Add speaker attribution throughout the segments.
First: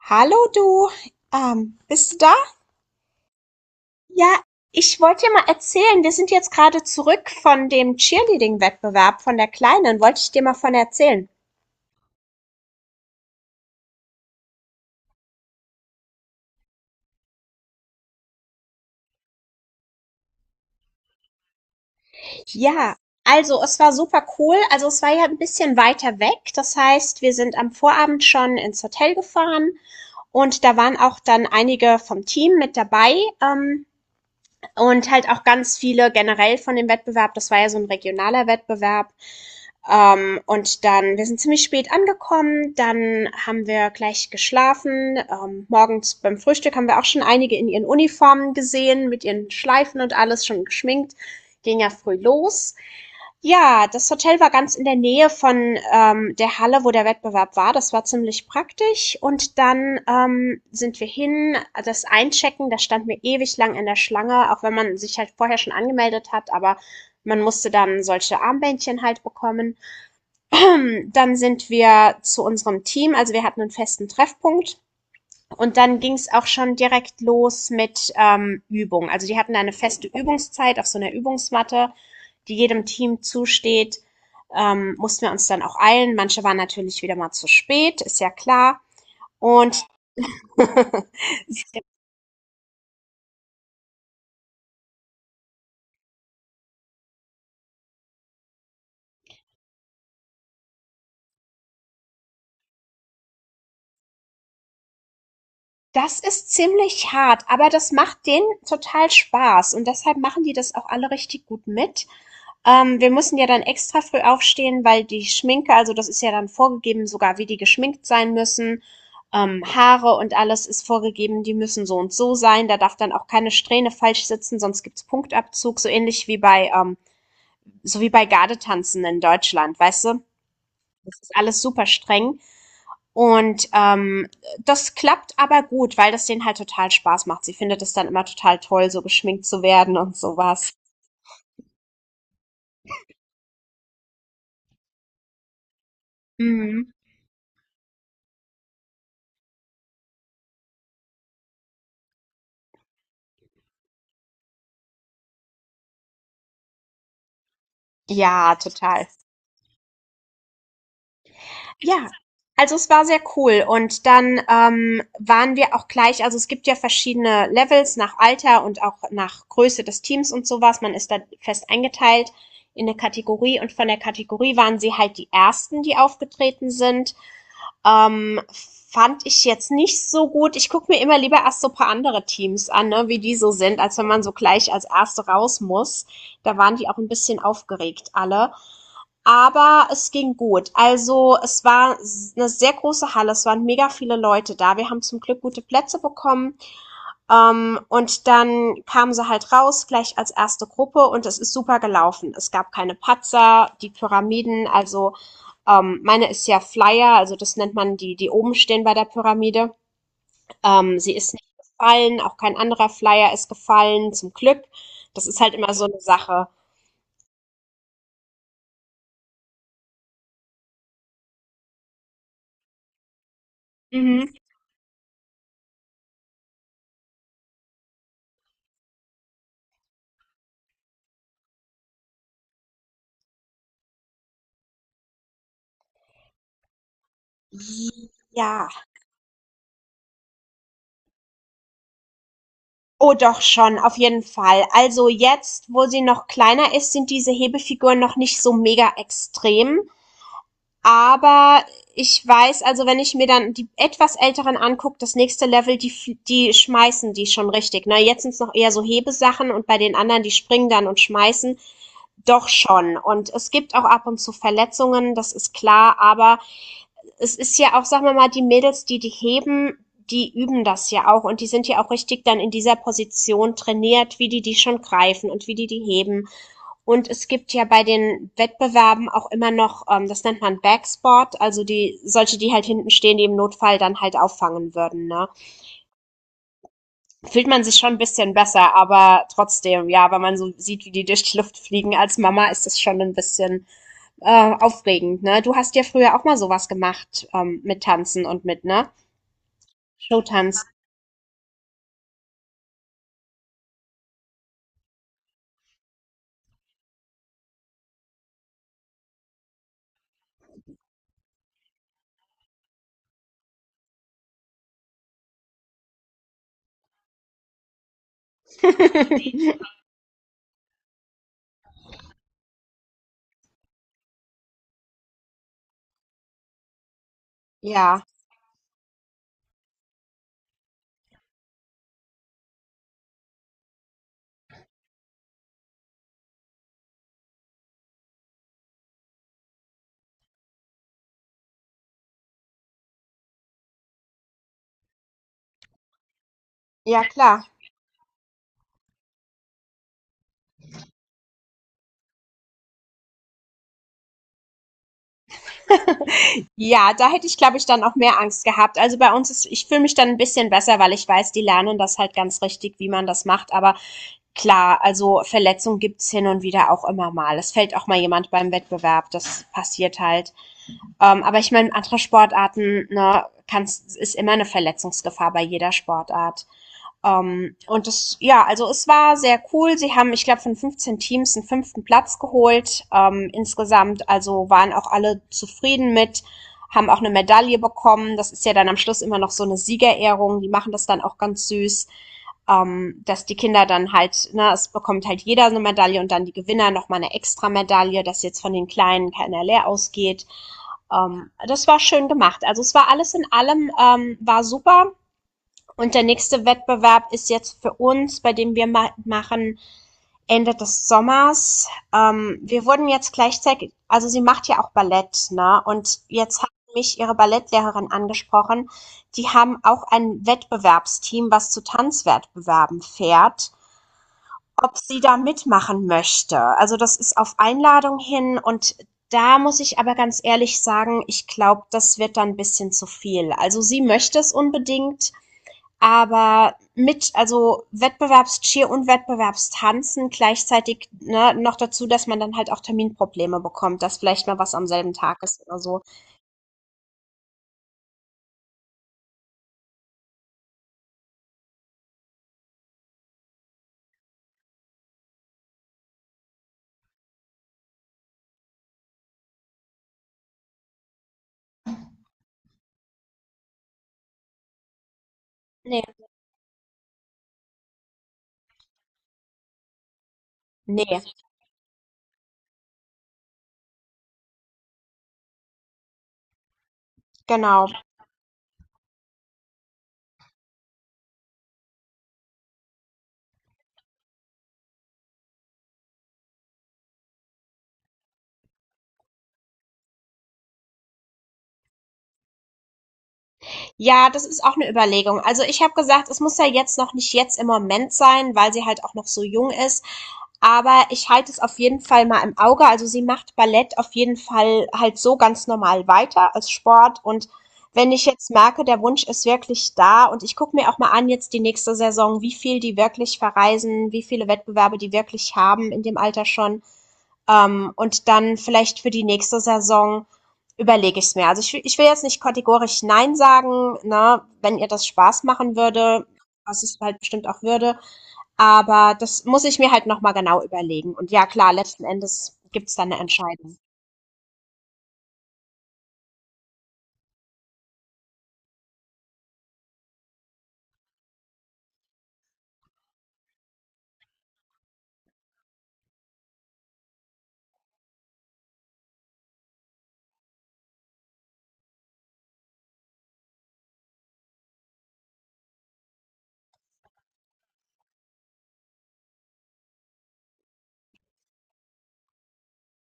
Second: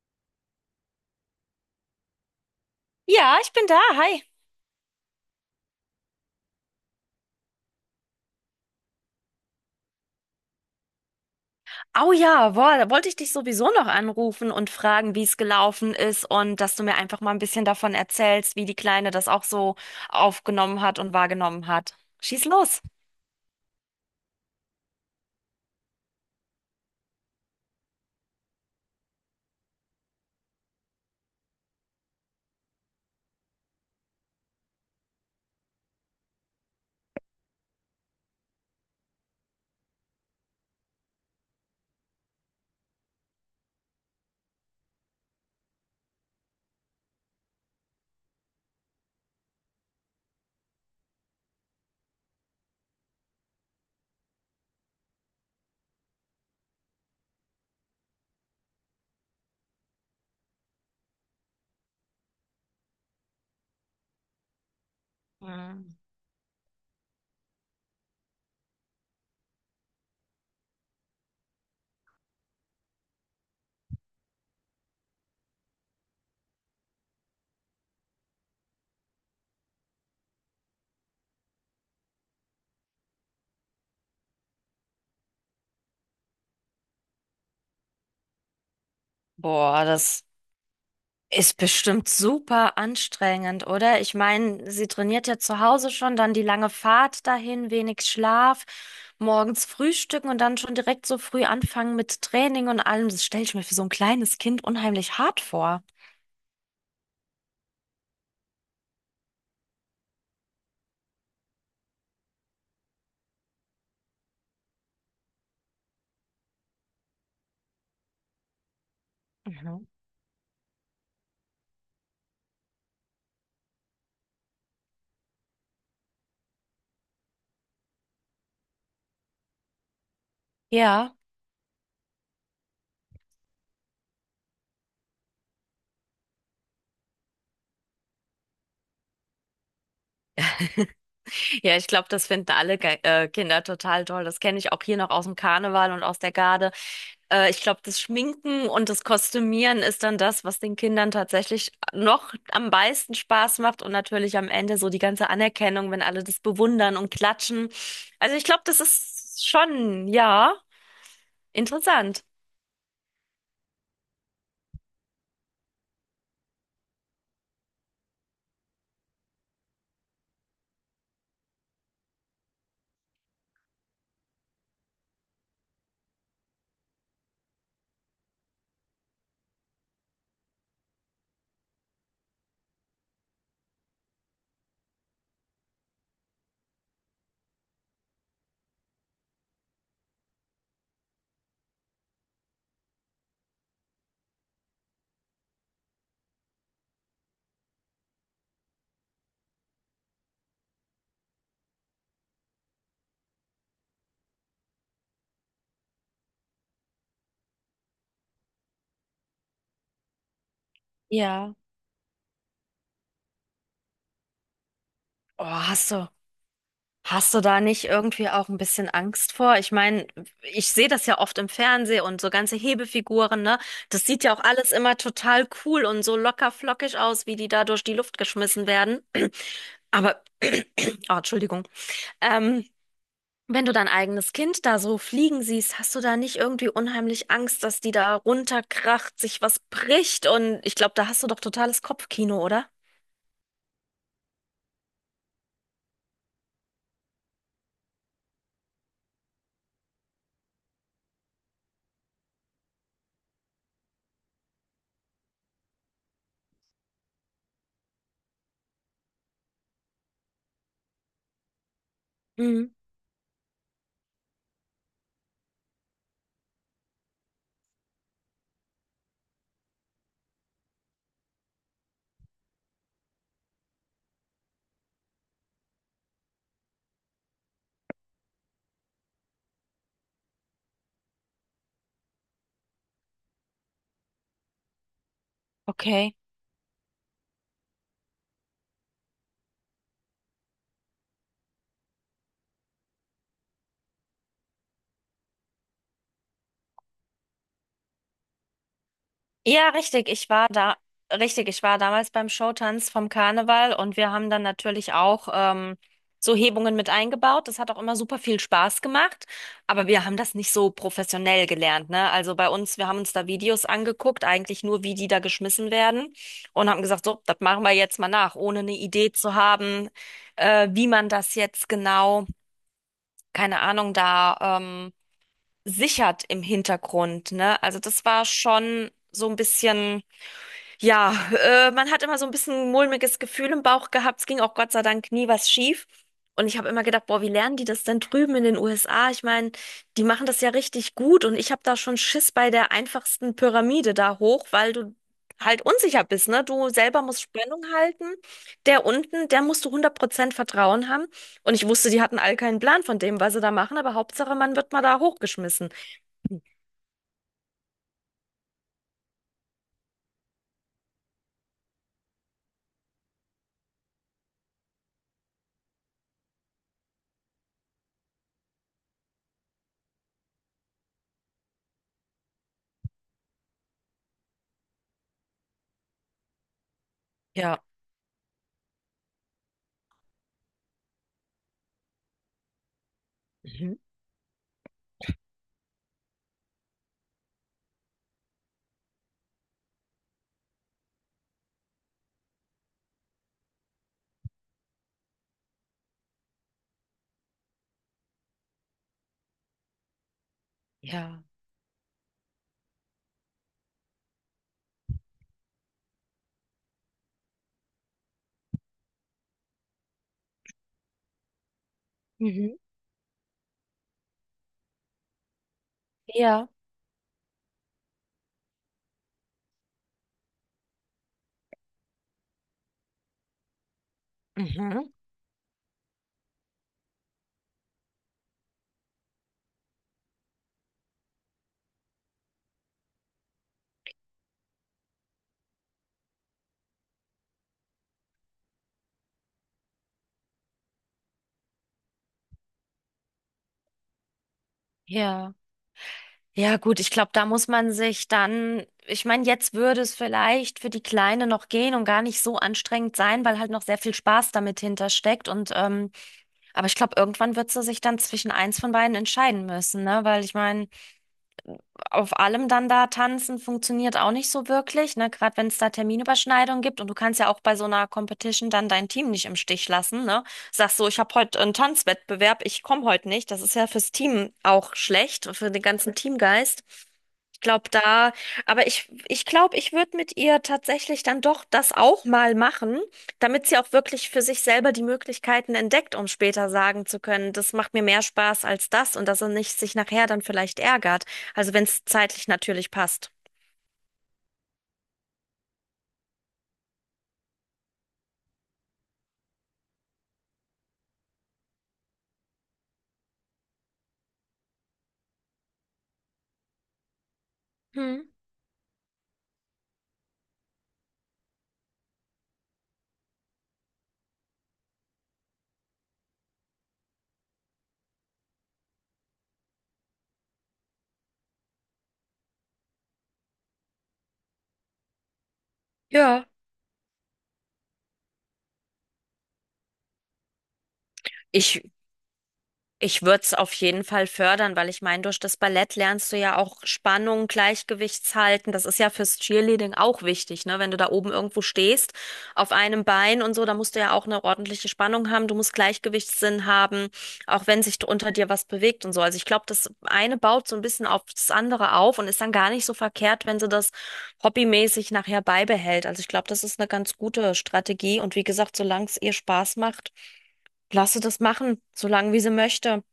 Speaker 1: Hallo du, bist du da?
Speaker 2: Ja, ich bin da. Hi.
Speaker 1: Ja, ich wollte dir mal erzählen, wir sind jetzt gerade zurück von dem Cheerleading-Wettbewerb von der Kleinen, wollte ich dir mal von erzählen.
Speaker 2: Oh ja, boah, da wollte ich dich sowieso noch anrufen und fragen, wie es gelaufen ist und dass du mir einfach mal ein bisschen davon erzählst, wie die Kleine das auch so aufgenommen hat und wahrgenommen hat. Schieß los.
Speaker 1: Ja, also es war super cool, also es war ja ein bisschen weiter weg, das heißt, wir sind am Vorabend schon ins Hotel gefahren und da waren auch dann einige vom Team mit dabei, ähm, und halt auch ganz viele generell von dem Wettbewerb, das war ja so ein regionaler Wettbewerb. Und dann wir sind ziemlich spät angekommen, dann haben wir gleich geschlafen. Morgens beim Frühstück haben wir auch schon einige in ihren Uniformen gesehen, mit ihren Schleifen und alles schon geschminkt. Ging ja früh los. Ja, das Hotel war ganz in der Nähe von der Halle, wo der Wettbewerb war. Das war ziemlich praktisch. Und dann sind wir hin, das Einchecken, da standen wir ewig lang in der Schlange, auch wenn man sich halt vorher schon
Speaker 2: Mhm.
Speaker 1: angemeldet hat, aber man musste dann solche Armbändchen halt bekommen. Dann sind wir zu unserem Team, also wir hatten einen festen Treffpunkt. Und dann ging es auch schon direkt los mit Übung. Also die hatten eine feste Übungszeit auf so einer Übungsmatte, die jedem Team zusteht. Mussten wir uns dann auch eilen. Manche waren natürlich wieder mal zu spät, ist ja klar. Und
Speaker 2: Boah, das ist bestimmt super anstrengend, oder? Ich meine, sie trainiert ja zu Hause schon, dann die lange Fahrt dahin, wenig Schlaf, morgens frühstücken und dann schon direkt so früh anfangen mit Training und allem. Das stelle ich mir für so ein kleines Kind unheimlich hart vor.
Speaker 1: das ist ziemlich hart, aber das macht denen total Spaß. Und deshalb machen die das auch alle richtig gut mit. Wir mussten ja dann extra früh aufstehen, weil die Schminke, also das ist ja dann vorgegeben, sogar wie die geschminkt sein müssen.
Speaker 2: Mhm.
Speaker 1: Haare und alles ist vorgegeben, die müssen so und so sein. Da darf dann auch keine Strähne falsch sitzen, sonst gibt's Punktabzug, so ähnlich wie bei, so wie bei Gardetanzen in Deutschland, weißt du?
Speaker 2: Ja,
Speaker 1: Das ist alles super streng. Und das klappt aber gut, weil das denen halt total Spaß macht. Sie findet es dann immer total toll, so geschminkt zu werden und sowas.
Speaker 2: ja, ich glaube, das finden alle Ge Kinder total toll. Das kenne ich auch hier noch aus dem Karneval und aus der Garde.
Speaker 1: Mhm.
Speaker 2: Ich glaube, das Schminken und das Kostümieren ist dann das, was den Kindern tatsächlich noch am meisten Spaß macht und natürlich am Ende so die ganze Anerkennung, wenn alle das bewundern und klatschen. Also ich
Speaker 1: Ja,
Speaker 2: glaube, das
Speaker 1: total.
Speaker 2: ist schon, ja,
Speaker 1: Ja,
Speaker 2: interessant.
Speaker 1: also es war sehr cool und dann, waren wir auch gleich, also es gibt ja verschiedene Levels nach Alter und auch nach Größe des Teams und sowas. Man ist da fest eingeteilt in eine Kategorie und von der Kategorie waren sie halt die Ersten, die aufgetreten sind. Ähm, Fand ich jetzt nicht so gut. Ich gucke mir immer lieber erst so ein paar andere Teams an, ne, wie die so sind, als wenn man so gleich als Erste raus muss. Da waren die auch ein bisschen aufgeregt alle. Aber es ging gut. Also es war eine sehr große Halle, es waren mega viele Leute da. Wir haben zum Glück gute Plätze bekommen. Und dann kamen sie halt raus, gleich als erste Gruppe und es ist super gelaufen. Es gab keine Patzer, die Pyramiden, also meine ist ja Flyer, also das nennt man die, die oben stehen bei der Pyramide. Sie ist nicht
Speaker 2: Ja.
Speaker 1: gefallen, auch kein anderer Flyer ist gefallen, zum Glück. Das ist
Speaker 2: Oh,
Speaker 1: halt immer so
Speaker 2: hast
Speaker 1: eine
Speaker 2: du.
Speaker 1: Sache.
Speaker 2: Hast du da nicht irgendwie auch ein bisschen Angst vor? Ich meine, ich sehe das ja oft im Fernsehen und so ganze Hebefiguren, ne? Das sieht
Speaker 1: Mhm.
Speaker 2: ja auch alles immer total cool und so locker flockig aus, wie die da durch die Luft geschmissen werden. Aber, oh, Entschuldigung. Ähm, Wenn du dein eigenes Kind da so fliegen siehst, hast du da nicht irgendwie unheimlich Angst, dass die da
Speaker 1: Ja,
Speaker 2: runterkracht, sich was bricht? Und ich glaube, da hast du doch totales Kopfkino, oder?
Speaker 1: oh doch schon, auf jeden Fall. Also jetzt, wo sie noch kleiner ist, sind diese Hebefiguren noch nicht so mega extrem. Aber ich weiß, also wenn ich mir dann die etwas älteren angucke, das nächste Level, die, die schmeißen die schon richtig. Na, jetzt sind es noch eher so Hebesachen und bei den anderen, die springen dann und schmeißen. Doch
Speaker 2: Mhm.
Speaker 1: schon. Und es gibt auch ab und zu Verletzungen, das ist klar, aber es ist ja auch, sagen wir mal, die Mädels, die die heben, die üben das ja auch und die sind ja auch richtig dann in dieser Position trainiert, wie die die schon greifen und wie die die heben. Und es gibt ja bei den Wettbewerben auch immer noch, das nennt man Backsport, also die solche, die halt hinten stehen, die im Notfall dann halt auffangen würden. Ne?
Speaker 2: Okay.
Speaker 1: Fühlt man sich schon ein bisschen besser, aber trotzdem, ja, wenn man so sieht, wie die durch die Luft fliegen als Mama, ist das schon ein bisschen aufregend. Ne? Du hast ja früher auch mal sowas gemacht, mit Tanzen und mit, ne?
Speaker 2: Ja, richtig.
Speaker 1: Showtanz.
Speaker 2: Richtig. Ich war damals beim Showtanz vom Karneval und wir haben dann natürlich auch so Hebungen mit eingebaut. Das hat auch immer super viel Spaß gemacht, aber wir haben das nicht so professionell gelernt, ne? Also bei uns, wir haben uns da Videos angeguckt, eigentlich nur, wie die da geschmissen werden und haben gesagt, so, das machen wir jetzt mal nach, ohne eine Idee zu haben, wie man das jetzt genau, keine Ahnung, da sichert im Hintergrund, ne? Also
Speaker 1: Ja,
Speaker 2: das war schon so ein bisschen ja, man hat immer so ein bisschen mulmiges Gefühl im Bauch gehabt. Es ging auch Gott sei Dank nie was schief. Und ich habe immer gedacht, boah, wie lernen die das denn drüben in den USA? Ich meine, die machen das ja richtig gut und ich habe da schon Schiss bei der einfachsten Pyramide da hoch, weil du halt unsicher bist, ne? Du selber
Speaker 1: ja
Speaker 2: musst
Speaker 1: klar.
Speaker 2: Spannung halten. Der unten, der musst du hundert Prozent Vertrauen haben. Und ich wusste, die hatten all keinen Plan von dem, was sie da machen, aber Hauptsache, man wird mal da hochgeschmissen.
Speaker 1: Ja, da hätte ich, glaube ich, dann auch mehr Angst gehabt. Also bei uns ist, ich fühle mich dann ein bisschen besser, weil ich weiß, die lernen das halt ganz richtig, wie man das macht. Aber klar, also Verletzungen gibt's hin und wieder auch immer mal. Es fällt auch mal jemand beim Wettbewerb, das passiert halt. Aber ich meine, andere Sportarten, ne, kann's, ist immer eine Verletzungsgefahr bei jeder Sportart.
Speaker 2: Ja.
Speaker 1: Und das, ja, also es war sehr cool. Sie haben, ich glaube, von 15 Teams einen fünften Platz geholt.
Speaker 2: Mhm.
Speaker 1: Insgesamt, also waren auch alle zufrieden mit, haben auch eine Medaille bekommen. Das ist ja dann am Schluss immer noch so eine Siegerehrung. Die machen das dann auch ganz süß, dass die Kinder dann halt, ne, es bekommt halt jeder so eine Medaille und dann die Gewinner nochmal eine extra Medaille, dass jetzt von den Kleinen keiner leer ausgeht.
Speaker 2: Ja.
Speaker 1: Das war schön gemacht. Also es war alles in allem, war super, und der nächste Wettbewerb ist jetzt für uns, bei dem wir ma machen Ende des Sommers.
Speaker 2: Mhm.
Speaker 1: Wir wurden jetzt gleichzeitig, also sie macht ja auch Ballett, ne? Und jetzt hat
Speaker 2: Ja.
Speaker 1: mich ihre Ballettlehrerin angesprochen. Die haben auch ein Wettbewerbsteam, was zu Tanzwettbewerben fährt, ob
Speaker 2: Mhm.
Speaker 1: sie da mitmachen möchte. Also das ist auf Einladung hin und da muss ich aber ganz ehrlich sagen, ich glaube, das wird dann ein bisschen zu viel. Also sie möchte es unbedingt, aber mit, also Wettbewerbscheer und Wettbewerbstanzen gleichzeitig, ne, noch dazu, dass man dann halt auch Terminprobleme bekommt, dass vielleicht mal was am selben Tag
Speaker 2: Ja.
Speaker 1: ist oder so.
Speaker 2: Ja, gut, ich glaube, da muss man sich dann, ich meine, jetzt würde es vielleicht für die Kleine noch gehen und gar nicht so anstrengend sein, weil halt noch sehr viel Spaß damit hintersteckt. Und aber ich glaube, irgendwann wird sie sich dann zwischen eins von beiden entscheiden müssen, ne? Weil ich meine, auf allem dann da tanzen funktioniert auch nicht so wirklich, ne? Gerade wenn es da
Speaker 1: Nee.
Speaker 2: Terminüberschneidungen gibt und du kannst ja auch bei so einer Competition dann dein Team nicht im Stich lassen, ne? Sagst so, ich
Speaker 1: Nee,
Speaker 2: habe heute einen Tanzwettbewerb, ich komme heute nicht. Das ist ja fürs Team auch schlecht, für den ganzen Teamgeist
Speaker 1: genau.
Speaker 2: glaub da, aber ich glaube, ich würde mit ihr tatsächlich dann doch das auch mal machen, damit sie auch wirklich für sich selber die Möglichkeiten entdeckt, um später sagen zu können, das macht mir mehr Spaß als das und dass er nicht sich nachher dann vielleicht ärgert. Also wenn es zeitlich natürlich passt.
Speaker 1: Ja, das ist auch eine Überlegung. Also ich habe gesagt, es muss ja jetzt noch nicht jetzt im Moment sein, weil sie halt auch noch so jung ist. Aber ich halte es auf jeden Fall mal im Auge. Also sie macht Ballett auf jeden Fall halt so ganz normal weiter als Sport. Und wenn
Speaker 2: Hm.
Speaker 1: ich jetzt merke, der Wunsch ist wirklich da, und ich gucke mir auch mal an jetzt die nächste Saison, wie viel die wirklich verreisen, wie viele Wettbewerbe die wirklich haben in dem Alter schon. Und dann vielleicht für die nächste Saison überlege ich es mir. Also ich will jetzt nicht kategorisch Nein sagen, ne, wenn ihr das Spaß machen würde,
Speaker 2: Ja,
Speaker 1: was es halt bestimmt auch würde. Aber das muss ich mir halt nochmal genau überlegen. Und ja, klar,
Speaker 2: ich
Speaker 1: letzten Endes gibt's dann eine
Speaker 2: Ich würde es auf
Speaker 1: Entscheidung.
Speaker 2: jeden Fall fördern, weil ich meine, durch das Ballett lernst du ja auch Spannung, Gleichgewichtshalten. Das ist ja fürs Cheerleading auch wichtig, ne? Wenn du da oben irgendwo stehst, auf einem Bein und so, da musst du ja auch eine ordentliche Spannung haben. Du musst Gleichgewichtssinn haben, auch wenn sich unter dir was bewegt und so. Also ich glaube, das eine baut so ein bisschen auf das andere auf und ist dann gar nicht so verkehrt, wenn sie das hobbymäßig nachher beibehält. Also ich glaube, das ist eine ganz gute Strategie. Und wie gesagt, solange es ihr Spaß macht, lasse das machen, solange wie sie möchte.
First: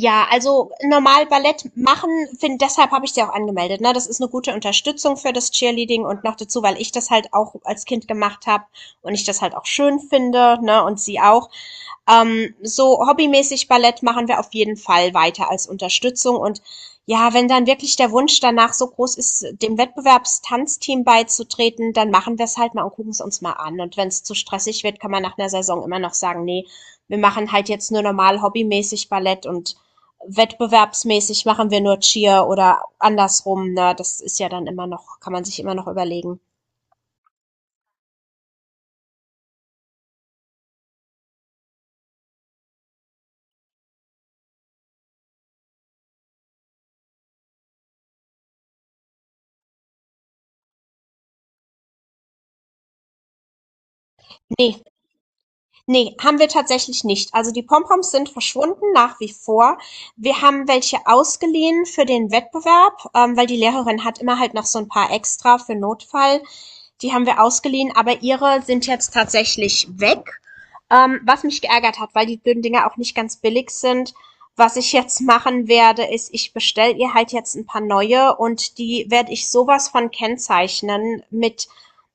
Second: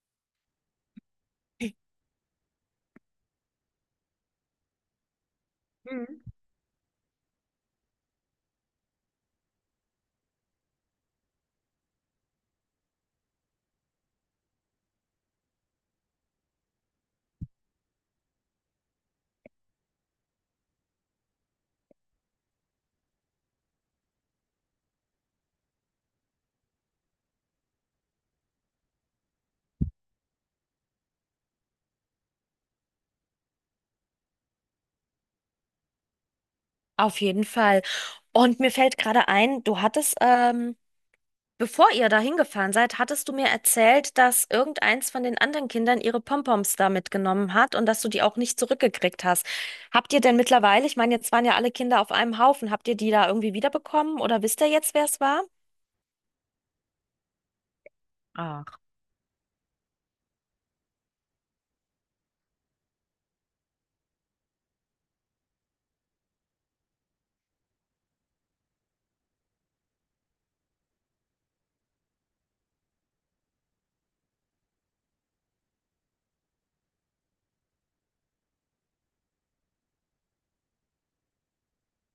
Speaker 1: Ja, also normal Ballett machen, find, deshalb habe ich sie auch angemeldet. Ne? Das ist eine gute Unterstützung für das Cheerleading
Speaker 2: Mhm.
Speaker 1: und noch dazu, weil ich das halt auch als Kind gemacht habe und ich das halt auch schön finde, ne? Und sie auch. So hobbymäßig Ballett machen wir auf jeden Fall weiter als Unterstützung. Und ja, wenn dann wirklich der Wunsch danach so groß ist, dem Wettbewerbstanzteam beizutreten, dann machen wir es halt mal und gucken es uns mal an. Und wenn es zu stressig wird, kann man nach einer Saison immer noch sagen, nee, wir machen halt jetzt nur normal hobbymäßig Ballett und wettbewerbsmäßig machen wir nur Cheer oder andersrum. Ne? Das ist ja dann immer noch, kann man sich immer noch überlegen.
Speaker 2: Auf jeden Fall. Und mir fällt gerade ein, du hattest, bevor ihr da hingefahren seid, hattest du mir erzählt, dass irgendeins von den anderen Kindern ihre Pompoms da mitgenommen hat und dass du die auch nicht zurückgekriegt hast. Habt ihr denn mittlerweile, ich meine, jetzt waren ja alle Kinder auf einem Haufen, habt ihr die da irgendwie wiederbekommen oder wisst ihr
Speaker 1: Nee,
Speaker 2: jetzt, wer es war?
Speaker 1: ne, haben wir tatsächlich nicht. Also die Pompoms sind
Speaker 2: Ach,
Speaker 1: verschwunden nach wie vor. Wir haben welche ausgeliehen für den Wettbewerb, weil die Lehrerin hat immer halt noch so ein paar extra für Notfall. Die haben wir ausgeliehen, aber ihre sind jetzt tatsächlich weg. Was mich geärgert hat, weil die blöden Dinger auch nicht ganz billig sind. Was ich jetzt machen werde, ist, ich bestelle ihr halt jetzt ein paar neue und die werde ich sowas von kennzeichnen mit.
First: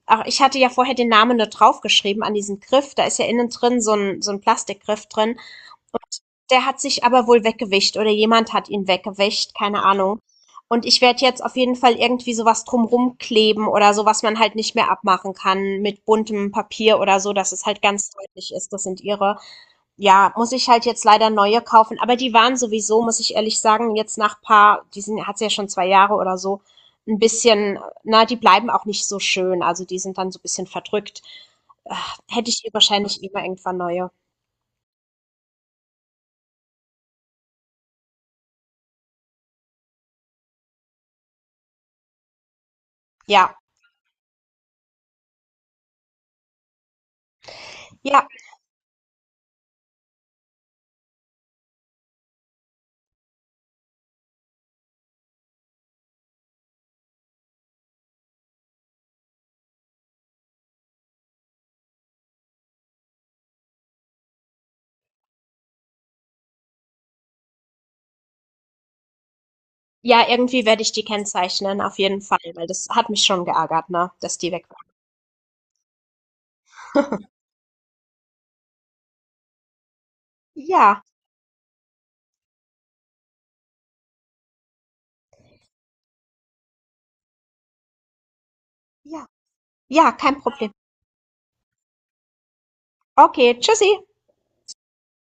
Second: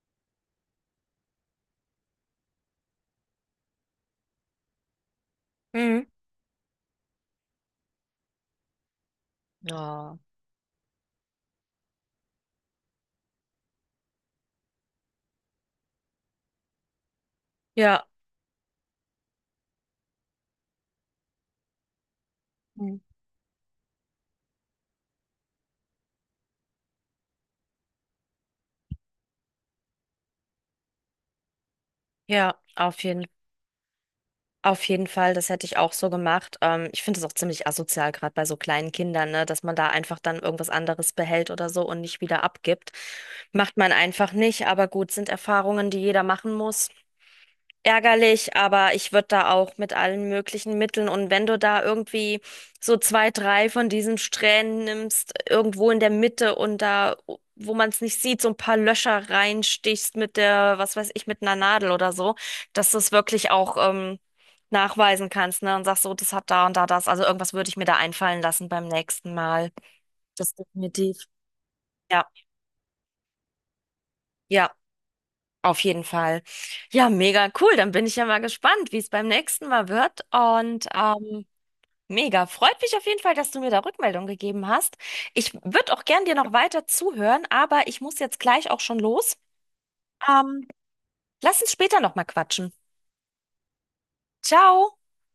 Speaker 1: Ach, ich hatte ja vorher den Namen nur draufgeschrieben an diesen Griff. Da ist ja innen drin so ein Plastikgriff drin.
Speaker 2: Mhm.
Speaker 1: Und der hat sich aber wohl weggewischt oder jemand hat ihn weggewischt, keine
Speaker 2: Ja.
Speaker 1: Ahnung. Und ich werde jetzt auf jeden Fall irgendwie sowas drumrum kleben oder so, was man halt nicht mehr abmachen kann, mit buntem Papier oder so, dass es halt
Speaker 2: Ja,
Speaker 1: ganz deutlich ist, das sind ihre. Ja, muss ich halt jetzt leider neue kaufen. Aber die waren
Speaker 2: Mhm.
Speaker 1: sowieso, muss ich ehrlich sagen, jetzt nach paar, die sind, hat's ja schon 2 Jahre oder so, ein bisschen, na, die bleiben auch nicht so schön. Also die sind dann so ein bisschen verdrückt. Äh, Hätte
Speaker 2: Ja,
Speaker 1: ich hier
Speaker 2: auf
Speaker 1: wahrscheinlich
Speaker 2: jeden
Speaker 1: immer irgendwann neue.
Speaker 2: Auf jeden Fall, das hätte ich auch so gemacht. Ich finde es auch ziemlich asozial, gerade bei so kleinen Kindern, ne, dass man da einfach dann irgendwas anderes behält oder so und nicht wieder abgibt.
Speaker 1: Ja,
Speaker 2: Macht man einfach nicht, aber gut, sind Erfahrungen, die jeder machen muss,
Speaker 1: ja,
Speaker 2: ärgerlich, aber ich würde da auch mit allen möglichen Mitteln, und wenn du da irgendwie so zwei, drei von diesen Strähnen nimmst, irgendwo in der Mitte und da, wo man es nicht sieht, so ein paar Löcher reinstichst mit der, was weiß ich, mit einer Nadel oder so, dass du es wirklich auch nachweisen kannst, ne? Und sagst so, das hat da und da das. Also irgendwas würde ich mir da einfallen lassen beim nächsten Mal.
Speaker 1: ja,
Speaker 2: Das
Speaker 1: irgendwie werde ich die
Speaker 2: definitiv.
Speaker 1: kennzeichnen, auf jeden
Speaker 2: Ja,
Speaker 1: Fall, weil das hat mich schon geärgert, ne, dass die weg
Speaker 2: ja.
Speaker 1: waren.
Speaker 2: Auf jeden Fall. Ja, mega cool. Dann bin ich ja mal gespannt, wie es beim nächsten Mal wird. Und
Speaker 1: Ja,
Speaker 2: mega. Freut mich auf jeden Fall, dass du mir da Rückmeldung gegeben hast. Ich würde auch gern dir noch weiter zuhören, aber ich muss jetzt gleich auch schon
Speaker 1: ja,
Speaker 2: los.
Speaker 1: ja, kein
Speaker 2: Ähm,
Speaker 1: Problem.
Speaker 2: Lass uns später nochmal quatschen.
Speaker 1: Okay, tschüssi.
Speaker 2: Ciao.